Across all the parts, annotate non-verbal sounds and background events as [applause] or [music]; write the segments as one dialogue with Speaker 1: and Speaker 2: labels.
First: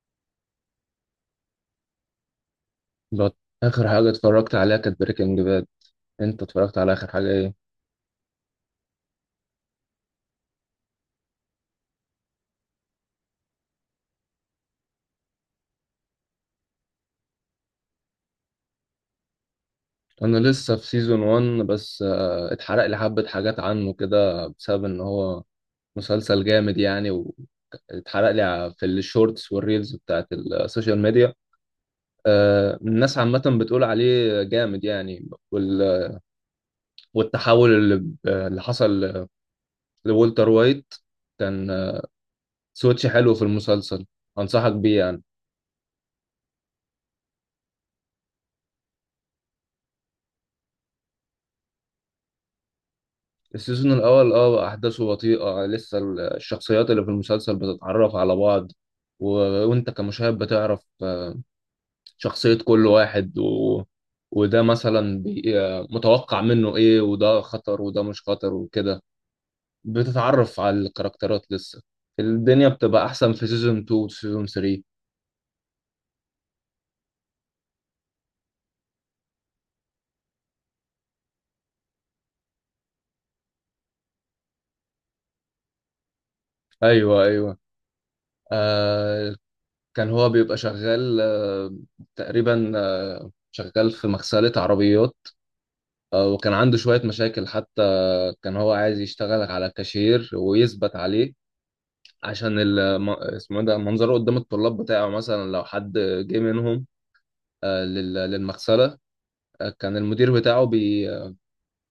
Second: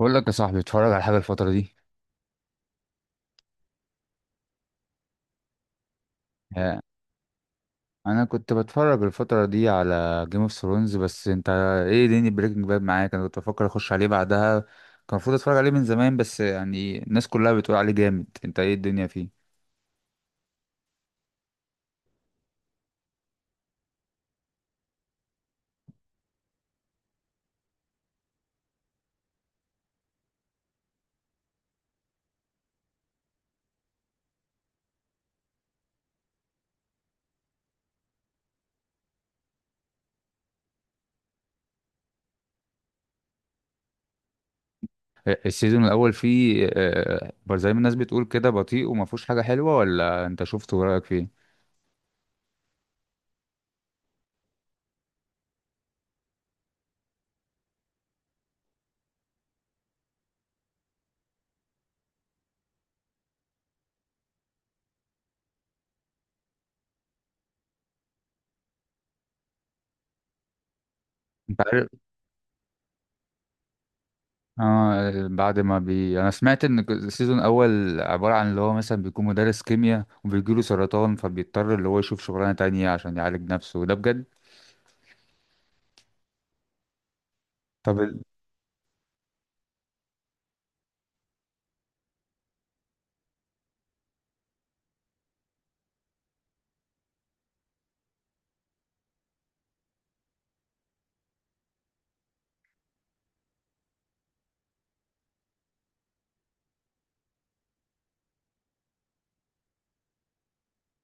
Speaker 1: بقول لك يا صاحبي اتفرج على حاجة الفترة دي.
Speaker 2: بط- آخر حاجة اتفرجت عليها كانت بريكنج باد. أنت اتفرجت
Speaker 1: آه،
Speaker 2: على آخر حاجة إيه؟
Speaker 1: انا كنت بتفرج الفترة دي على جيم اوف ثرونز. بس انت ايه دنيا بريكنج باد معاك؟ انا كنت بفكر اخش عليه بعدها، كان المفروض اتفرج عليه من زمان، بس يعني الناس كلها بتقول عليه جامد. انت ايه الدنيا فيه؟
Speaker 2: أنا لسه في سيزون 1 بس اتحرق لي حبة حاجات عنه كده بسبب إن هو مسلسل جامد يعني. واتحرق لي في الشورتس والريلز بتاعت السوشيال ميديا. الناس عامة بتقول عليه جامد يعني والتحول اللي حصل لولتر وايت كان سويتش حلو في المسلسل، أنصحك بيه يعني.
Speaker 1: السيزون الاول فيه زي ما الناس بتقول كده بطيء وما فيهوش حاجة حلوة، ولا انت شفته ورأيك فيه؟
Speaker 2: السيزون الأول اه أحداثه بطيئة لسه الشخصيات اللي في المسلسل بتتعرف على بعض و... وأنت كمشاهد بتعرف شخصية كل واحد وده مثلا متوقع منه إيه، وده خطر وده مش خطر وكده، بتتعرف على الكاركترات لسه.
Speaker 1: انت
Speaker 2: الدنيا
Speaker 1: عارف،
Speaker 2: بتبقى أحسن في سيزون 2 وسيزون 3.
Speaker 1: اه بعد ما انا سمعت ان السيزون الاول عبارة عن اللي هو مثلا بيكون مدرس كيمياء وبيجيله سرطان، فبيضطر اللي هو يشوف شغلانة تانية عشان يعالج نفسه، ده بجد؟
Speaker 2: أيوه أيوه
Speaker 1: طب ال...
Speaker 2: آه، كان هو بيبقى شغال آه، تقريبا آه شغال في مغسلة عربيات. آه، وكان عنده شوية مشاكل حتى. كان هو عايز يشتغل على كاشير ويثبت عليه عشان اسمه إيه ده منظره قدام الطلاب بتاعه، مثلا لو حد جه منهم آه، للمغسلة. آه، كان المدير بتاعه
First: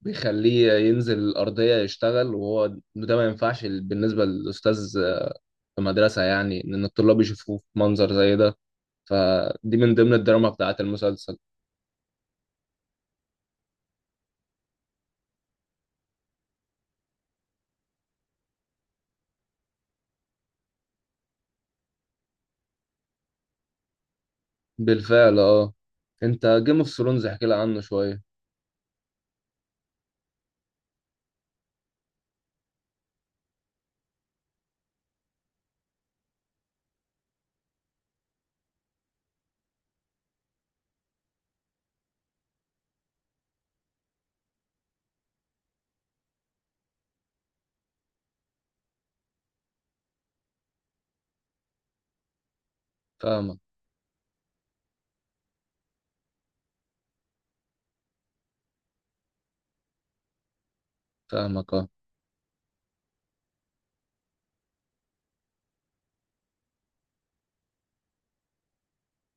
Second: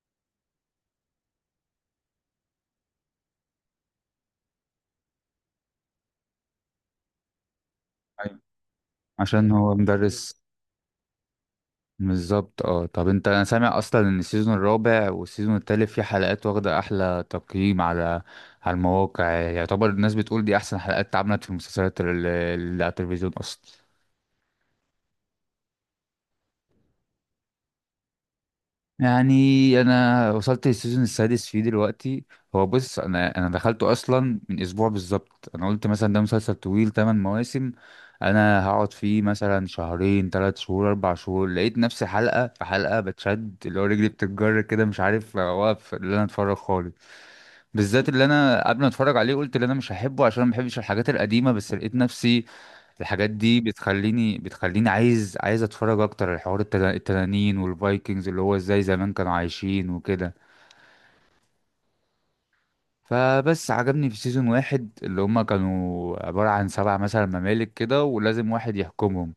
Speaker 2: بيخليه ينزل الأرضية يشتغل، وهو ده ما ينفعش بالنسبة للأستاذ في مدرسة يعني إن الطلاب يشوفوه في منظر زي
Speaker 1: أيوة.
Speaker 2: ده.
Speaker 1: عشان هو
Speaker 2: فدي من ضمن
Speaker 1: مدرس.
Speaker 2: الدراما بتاعت المسلسل.
Speaker 1: بالظبط اه. طب انت، انا سامع اصلا ان السيزون الرابع والسيزون التالت في حلقات واخدة احلى تقييم على على المواقع، يعني يعتبر الناس بتقول دي احسن حلقات اتعملت في المسلسلات اللي على التلفزيون اصلا.
Speaker 2: بالفعل اه. انت جيم اوف ثرونز احكي لي عنه شوية.
Speaker 1: يعني انا وصلت للسيزون السادس فيه دلوقتي. هو بص، انا دخلته اصلا من اسبوع بالظبط. انا قلت مثلا ده مسلسل طويل 8 مواسم، انا هقعد فيه مثلا شهرين، 3 شهور، 4 شهور، لقيت نفسي حلقة في حلقة بتشد اللي هو رجلي بتتجر كده، مش عارف اوقف اللي انا اتفرج خالص. بالذات اللي انا قبل ما اتفرج عليه قلت اللي انا مش هحبه عشان ما بحبش الحاجات القديمة، بس لقيت نفسي الحاجات
Speaker 2: فاهمك،
Speaker 1: دي بتخليني عايز اتفرج اكتر على حوار التنانين والفايكنجز، اللي هو ازاي زمان كانوا عايشين وكده.
Speaker 2: فاهمك اه.
Speaker 1: فبس عجبني في سيزون واحد اللي هما كانوا عبارة عن سبع مثلا ممالك كده ولازم واحد يحكمهم.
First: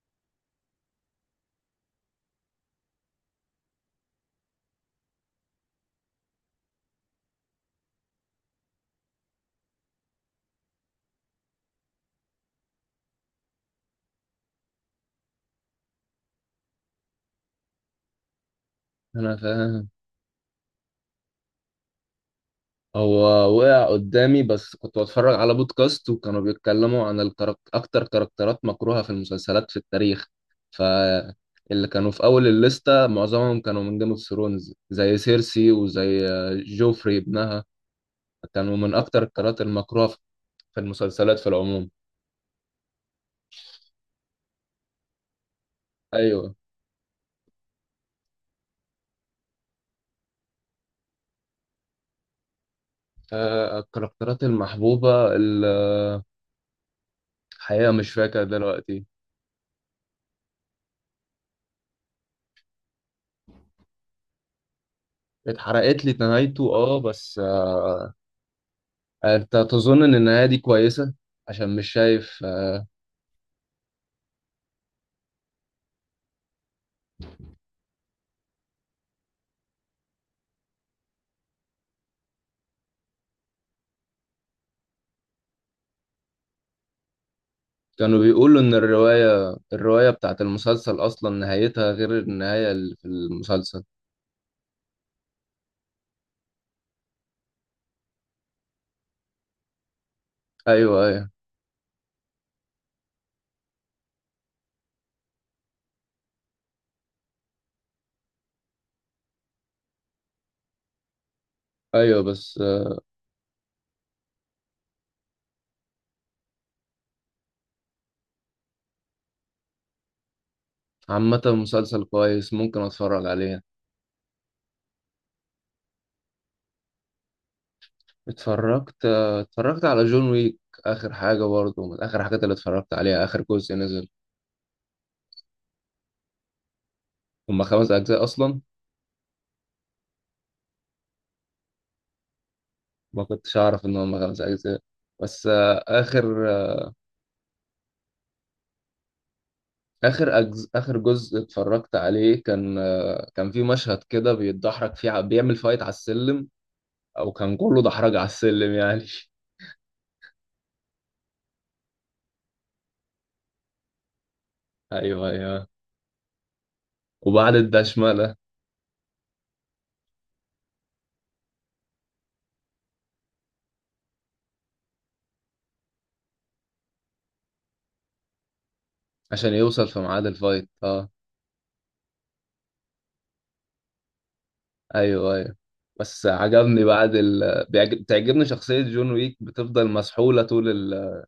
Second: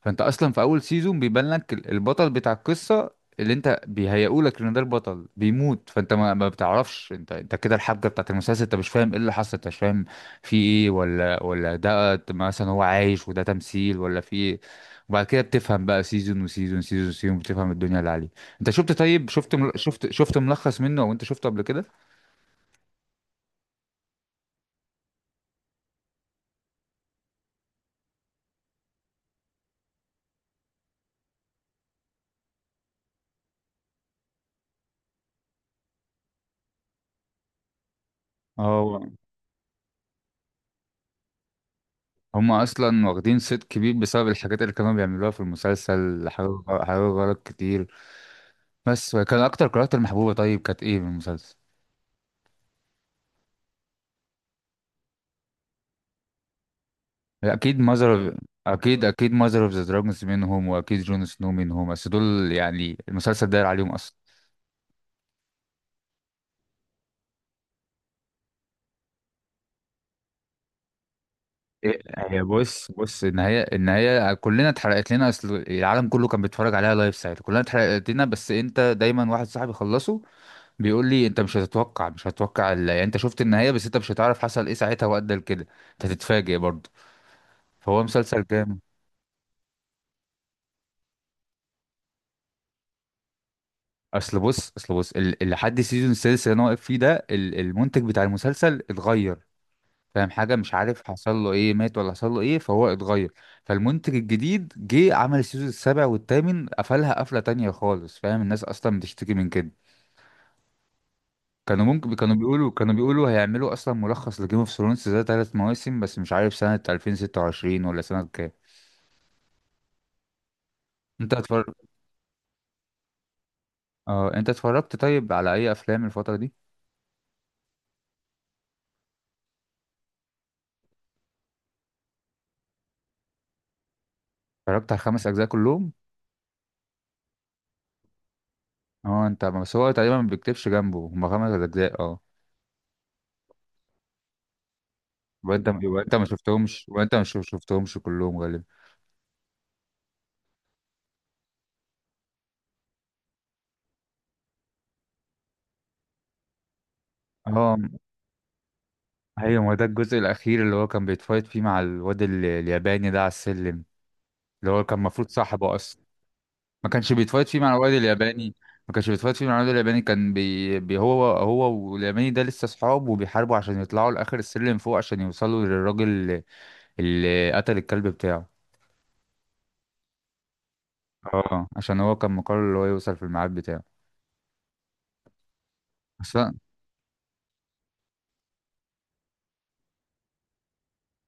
Speaker 1: فانت اصلا في اول سيزون بيبان لك البطل بتاع القصه، اللي انت بيهيئولك ان ده البطل بيموت، فانت ما بتعرفش انت، انت كده الحبكه بتاعت المسلسل انت مش فاهم ايه اللي حصل، انت مش فاهم في ايه، ولا ده مثلا هو عايش وده تمثيل ولا في ايه. وبعد كده بتفهم بقى سيزون وسيزون، سيزون وسيزون، بتفهم الدنيا اللي عليه. انت شفت؟ طيب
Speaker 2: انا
Speaker 1: شفت
Speaker 2: فاهم.
Speaker 1: شفت ملخص منه او انت شفته قبل كده؟
Speaker 2: هو وقع قدامي بس كنت بتفرج على بودكاست وكانوا بيتكلموا عن اكتر كاركترات مكروهة في المسلسلات في التاريخ. فاللي كانوا في اول الليستة معظمهم كانوا من جيم اوف ثرونز زي سيرسي وزي جوفري ابنها، كانوا من
Speaker 1: اه،
Speaker 2: اكتر الكاركترات المكروهة في في المسلسلات في العموم.
Speaker 1: هم اصلا واخدين صيت كبير بسبب الحاجات اللي كانوا بيعملوها في المسلسل، حاجات
Speaker 2: ايوه.
Speaker 1: حاجات غلط كتير. بس كان اكتر كاركتر محبوبه طيب كانت ايه من المسلسل؟
Speaker 2: آه، الكاركترات المحبوبة
Speaker 1: اكيد
Speaker 2: الحقيقة مش
Speaker 1: ماذر.
Speaker 2: فاكر
Speaker 1: اكيد،
Speaker 2: دلوقتي.
Speaker 1: اكيد ماذر اوف ذا دراجونز منهم، واكيد جون سنو منهم، بس دول يعني المسلسل داير عليهم اصلا.
Speaker 2: اتحرقت لي نهايته اه، بس آه، انت تظن ان النهايه دي كويسه؟ عشان مش
Speaker 1: إيه،
Speaker 2: شايف
Speaker 1: هي
Speaker 2: آه،
Speaker 1: بص النهايه، النهايه، كلنا اتحرقت لنا اصل العالم كله كان بيتفرج عليها لايف ساعتها، كلنا اتحرقت لنا. بس انت دايما واحد صاحبي خلصه بيقول لي انت مش هتتوقع، مش هتتوقع يعني انت شفت النهايه بس انت مش هتعرف حصل ايه ساعتها وادى لكده. انت هتتفاجئ برضه. فهو
Speaker 2: كانوا
Speaker 1: مسلسل
Speaker 2: بيقولوا ان
Speaker 1: جامد.
Speaker 2: الروايه بتاعت المسلسل اصلا نهايتها غير النهايه اللي في المسلسل.
Speaker 1: اصل بص، اصل بص اللي لحد السيزون السادس اللي انا واقف فيه ده المنتج بتاع المسلسل اتغير، فاهم حاجه؟ مش عارف
Speaker 2: ايوه ايوه.
Speaker 1: حصل له ايه، مات ولا حصل له ايه، فهو اتغير. فالمنتج الجديد جه عمل السيزون السابع والثامن، قفلها قفله تانية خالص، فاهم؟ الناس اصلا بتشتكي من كده. كانوا ممكن،
Speaker 2: ايوه
Speaker 1: كانوا
Speaker 2: بس
Speaker 1: بيقولوا، كانوا
Speaker 2: آه،
Speaker 1: بيقولوا هيعملوا اصلا ملخص لجيم اوف ثرونز ده ثلاث مواسم، بس مش عارف سنه 2026 ولا سنه كام. انت
Speaker 2: عامه
Speaker 1: اتفرج،
Speaker 2: مسلسل كويس ممكن اتفرج عليه.
Speaker 1: اه انت اتفرجت طيب على اي افلام الفتره دي؟
Speaker 2: اتفرجت آه، اتفرجت على جون ويك، اخر حاجه برضه من اخر حاجات اللي اتفرجت عليها، اخر جزء نزل.
Speaker 1: اتفرجت على الخمس اجزاء كلهم.
Speaker 2: هما خمس اجزاء اصلا؟
Speaker 1: اه انت، بس هو تقريبا ما بيكتبش جنبه هما خمس اجزاء، اه.
Speaker 2: ما كنتش اعرف ان هما خمس اجزاء. بس
Speaker 1: وانت
Speaker 2: آه،
Speaker 1: وانت ما
Speaker 2: اخر
Speaker 1: شفتهمش، وانت ما شفتهمش كلهم غالبا.
Speaker 2: اخر جزء اتفرجت عليه كان آه، كان في مشهد كده بيتدحرج فيه بيعمل فايت على السلم، او كان
Speaker 1: اه
Speaker 2: كله دحرج على السلم يعني [laughs]
Speaker 1: ايوه، ما ده الجزء الاخير اللي هو كان بيتفايت فيه مع الواد الياباني ده على السلم، اللي هو كان المفروض
Speaker 2: ايوه ايوه.
Speaker 1: صاحبه اصلا. ما كانش بيتفايت
Speaker 2: وبعد
Speaker 1: فيه مع الواد
Speaker 2: الدشمله
Speaker 1: الياباني، ما كانش بيتفايت فيه مع الواد الياباني، كان بي... بي هو والياباني ده لسه صحاب وبيحاربوا عشان يطلعوا لاخر السلم فوق عشان يوصلوا للراجل اللي قتل الكلب بتاعه.
Speaker 2: عشان يوصل في ميعاد الفايت اه.
Speaker 1: اه عشان هو كان مقرر اللي هو يوصل في الميعاد بتاعه.
Speaker 2: ايوه ايوه. بس
Speaker 1: بس
Speaker 2: عجبني بتعجبني شخصيه جون ويك، بتفضل مسحوله طول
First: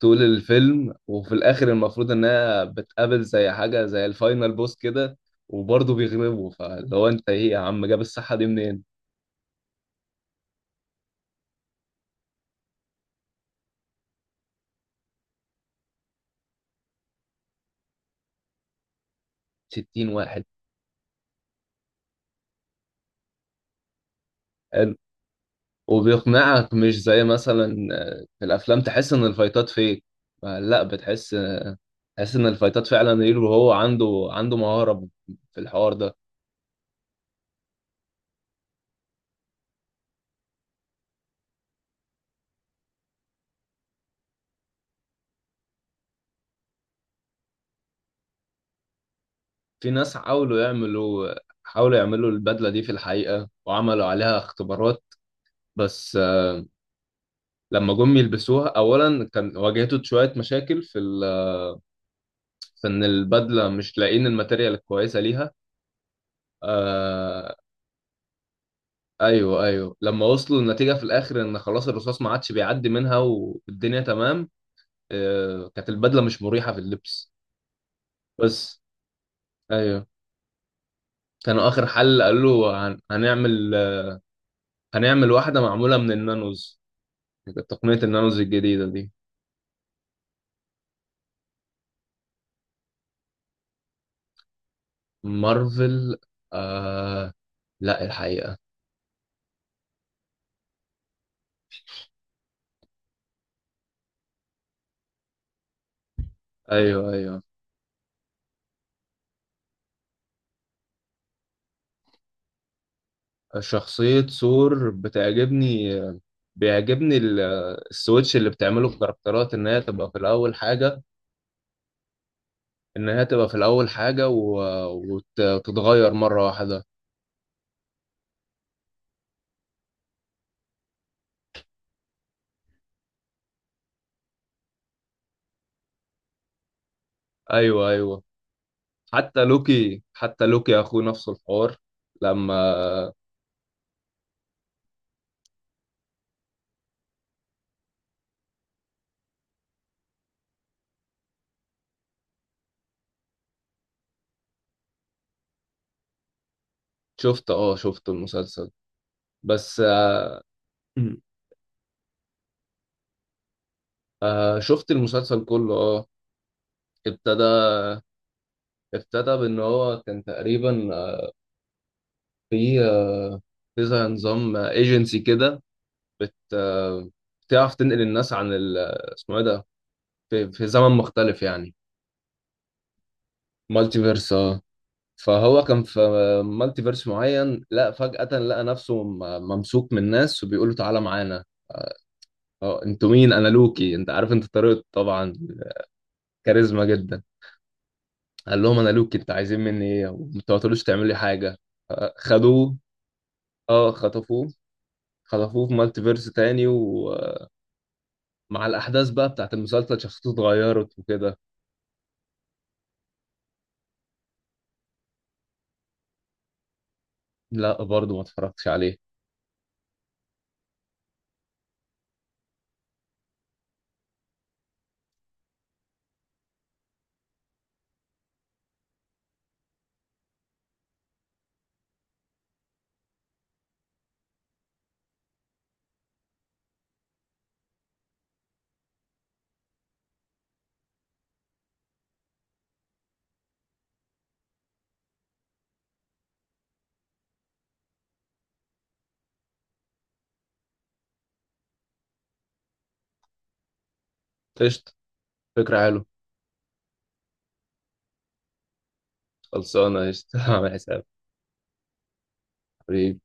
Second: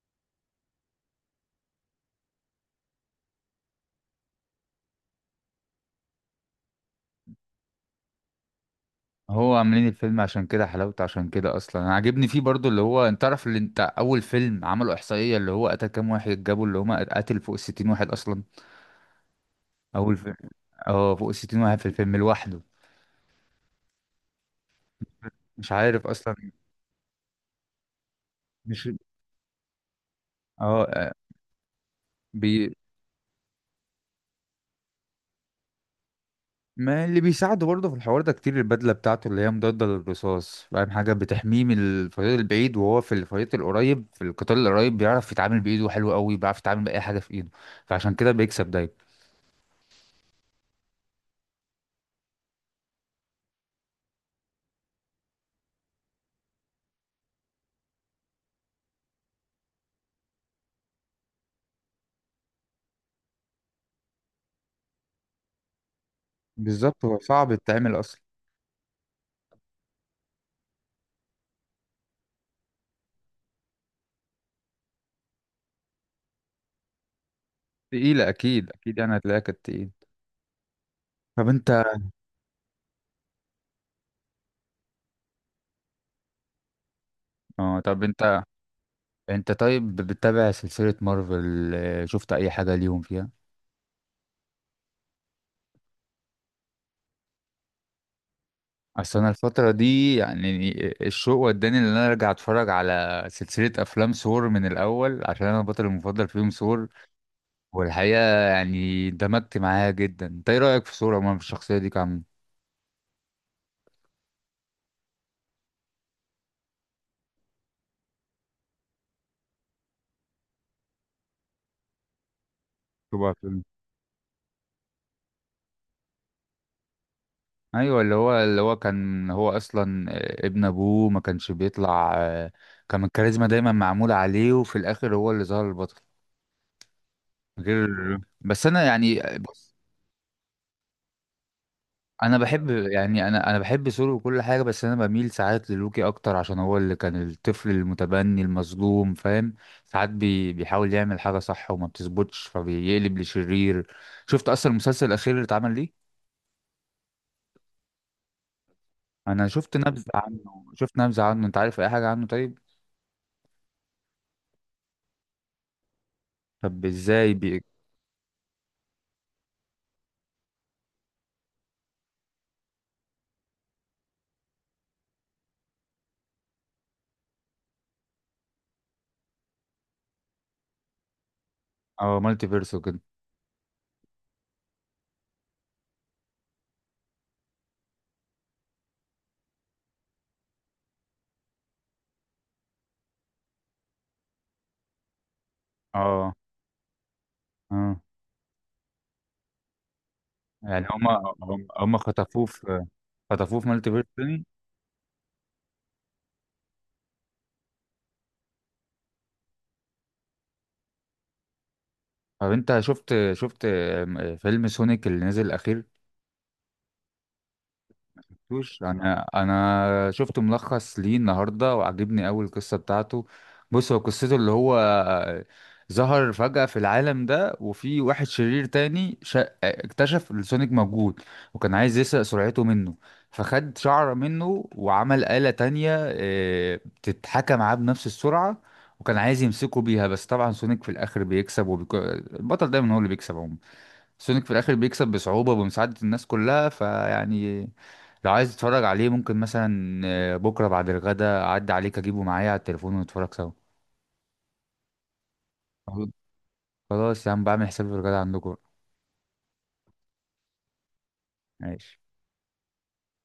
Speaker 2: طول الفيلم، وفي الاخر المفروض انها بتقابل زي حاجه زي الفاينل بوس كده، وبرضه بيغلبه، فاللي هو انت ايه يا عم جاب الصحه دي منين؟
Speaker 1: هو عاملين الفيلم عشان كده حلاوته، عشان كده اصلا انا عاجبني فيه برضو، اللي هو انت تعرف اللي انت اول فيلم عملوا احصائيه اللي هو قتل كام واحد، جابوا اللي هم قتل فوق الستين واحد اصلا.
Speaker 2: 60
Speaker 1: اول فيلم،
Speaker 2: واحد.
Speaker 1: اه فوق الستين واحد في الفيلم لوحده، مش عارف اصلا.
Speaker 2: وبيقنعك مش زي مثلا آه، في الافلام
Speaker 1: مش
Speaker 2: تحس ان الفايتات فيك آه، لا
Speaker 1: اه،
Speaker 2: بتحس آه، تحس ان
Speaker 1: بي
Speaker 2: الفايتات فعلا ريل، وهو عنده مهارة في الحوار ده.
Speaker 1: ما اللي بيساعده برضه في الحوار ده كتير البدله بتاعته اللي هي مضاده للرصاص، فاهم حاجه، بتحميه من الفريق البعيد، وهو في الفريق القريب في القتال القريب بيعرف يتعامل بايده حلو قوي، بيعرف يتعامل باي حاجه في ايده، فعشان كده بيكسب دايما.
Speaker 2: في ناس حاولوا يعملوا، حاولوا يعملوا البدلة دي في الحقيقة وعملوا عليها اختبارات، بس آه، لما جم يلبسوها اولا كان واجهته شوية مشاكل في في ان البدلة مش لاقيين الماتيريال الكويسة ليها.
Speaker 1: بالظبط هو صعب
Speaker 2: آه...
Speaker 1: يتعمل.
Speaker 2: ايوه ايوه، لما وصلوا النتيجة في الاخر ان خلاص الرصاص ما عادش بيعدي منها والدنيا تمام. آه، كانت البدله مش مريحه في اللبس
Speaker 1: تقيلة أكيد،
Speaker 2: بس.
Speaker 1: أكيد يعني هتلاقيها كانت تقيلة.
Speaker 2: ايوه.
Speaker 1: طب
Speaker 2: كانوا
Speaker 1: أنت،
Speaker 2: اخر حل قالوا له هنعمل واحده معموله من النانوز،
Speaker 1: اه طب
Speaker 2: تقنيه النانوز
Speaker 1: أنت،
Speaker 2: الجديده دي.
Speaker 1: أنت طيب بتتابع سلسلة مارفل؟ شفت أي حاجة ليهم فيها؟
Speaker 2: مارفل آه، لا الحقيقه.
Speaker 1: أصل أنا الفترة دي، الشوق وداني إن أنا أرجع أتفرج على سلسلة أفلام ثور من الأول، عشان أنا البطل المفضل فيهم ثور.
Speaker 2: ايوه ايوه.
Speaker 1: والحقيقة يعني اندمجت معاها جدا، أنت إيه رأيك في ثور عموما، في الشخصية دي كعم؟
Speaker 2: شخصيه ثور بتعجبني، بيعجبني السويتش اللي بتعمله الكاركترات، ان هي تبقى في الاول حاجه، ان هي تبقى في الاول حاجه و- وت- وتتغير مره واحده.
Speaker 1: ايوه، اللي هو اللي هو كان هو اصلا ابن ابوه، ما كانش بيطلع، كان الكاريزما دايما معمولة عليه وفي الاخر هو اللي ظهر البطل غير.
Speaker 2: ايوه ايوه.
Speaker 1: بس انا يعني
Speaker 2: حتى
Speaker 1: بص،
Speaker 2: لوكي، حتى لوكي يا اخوه نفس الحوار
Speaker 1: انا بحب
Speaker 2: لما
Speaker 1: يعني، انا بحب سولو وكل حاجة، بس انا بميل ساعات للوكي اكتر عشان هو اللي كان الطفل المتبني المظلوم، فاهم. ساعات بيحاول يعمل حاجة صح وما بتظبطش فبيقلب لشرير. شفت اصلا المسلسل الاخير اللي اتعمل ليه؟
Speaker 2: شفت اه، شفت المسلسل.
Speaker 1: انا شفت
Speaker 2: بس
Speaker 1: نبذة
Speaker 2: آه،
Speaker 1: عنه، شفت
Speaker 2: مم.
Speaker 1: نبذة عنه. انت عارف اي حاجة عنه طيب؟
Speaker 2: آه، شفت المسلسل كله اه.
Speaker 1: طب ازاي
Speaker 2: ابتدى، ابتدى بان هو كان تقريبا آه، في آه، في زي نظام ايجنسي كده، بت آه، بتعرف تنقل الناس عن آه، اسمه ايه ده، في, في زمن مختلف يعني.
Speaker 1: اه؟ مالتي فيرس وكده؟
Speaker 2: مالتي فيرس اه. فهو كان في مالتي فيرس معين، لا فجأة لقى نفسه ممسوك من ناس وبيقولوا تعالى معانا. اه انتوا مين، انا لوكي. انت عارف انت طريقته طبعا،
Speaker 1: اه،
Speaker 2: كاريزما جدا.
Speaker 1: اه.
Speaker 2: قال لهم انا لوكي، انت عايزين مني ايه، وما تقعدولوش
Speaker 1: يعني
Speaker 2: تعمل لي
Speaker 1: هما
Speaker 2: حاجه.
Speaker 1: هم هم
Speaker 2: آه،
Speaker 1: خطفوه
Speaker 2: خدوه.
Speaker 1: في، خطفوه في
Speaker 2: اه
Speaker 1: مالتي فيرس تاني؟
Speaker 2: خطفوه، خطفوه في مالتي فيرس تاني، ومع الاحداث بقى بتاعت المسلسل شخصيته اتغيرت وكده.
Speaker 1: طب انت شفت فيلم سونيك اللي نزل الاخير،
Speaker 2: لا برضه ما اتفرجتش
Speaker 1: شفتوش؟
Speaker 2: عليه.
Speaker 1: انا شفت ملخص ليه النهارده وعجبني قوي القصه بتاعته. بص هو قصته اللي هو ظهر فجأة في العالم ده، وفي واحد شرير تاني اكتشف إن سونيك موجود وكان عايز يسرق سرعته منه، فخد شعره منه وعمل آلة تانية بتتحكى معاه بنفس السرعة، وكان عايز يمسكه بيها. بس طبعا سونيك في الآخر بيكسب البطل دايما هو اللي بيكسب عموما. سونيك في الاخر بيكسب بصعوبة وبمساعدة الناس كلها، فيعني لو عايز تتفرج عليه ممكن مثلا بكرة بعد الغدا اعدي عليك اجيبه معايا على التليفون ونتفرج سوا.
Speaker 2: قشطه، فكره حلوه.
Speaker 1: خلاص، خلاص يا عم، بعمل حسابي في الغدا عندكم.
Speaker 2: خلصانه قشطه [laughs] عامل حساب
Speaker 1: ماشي.
Speaker 2: حبيبي.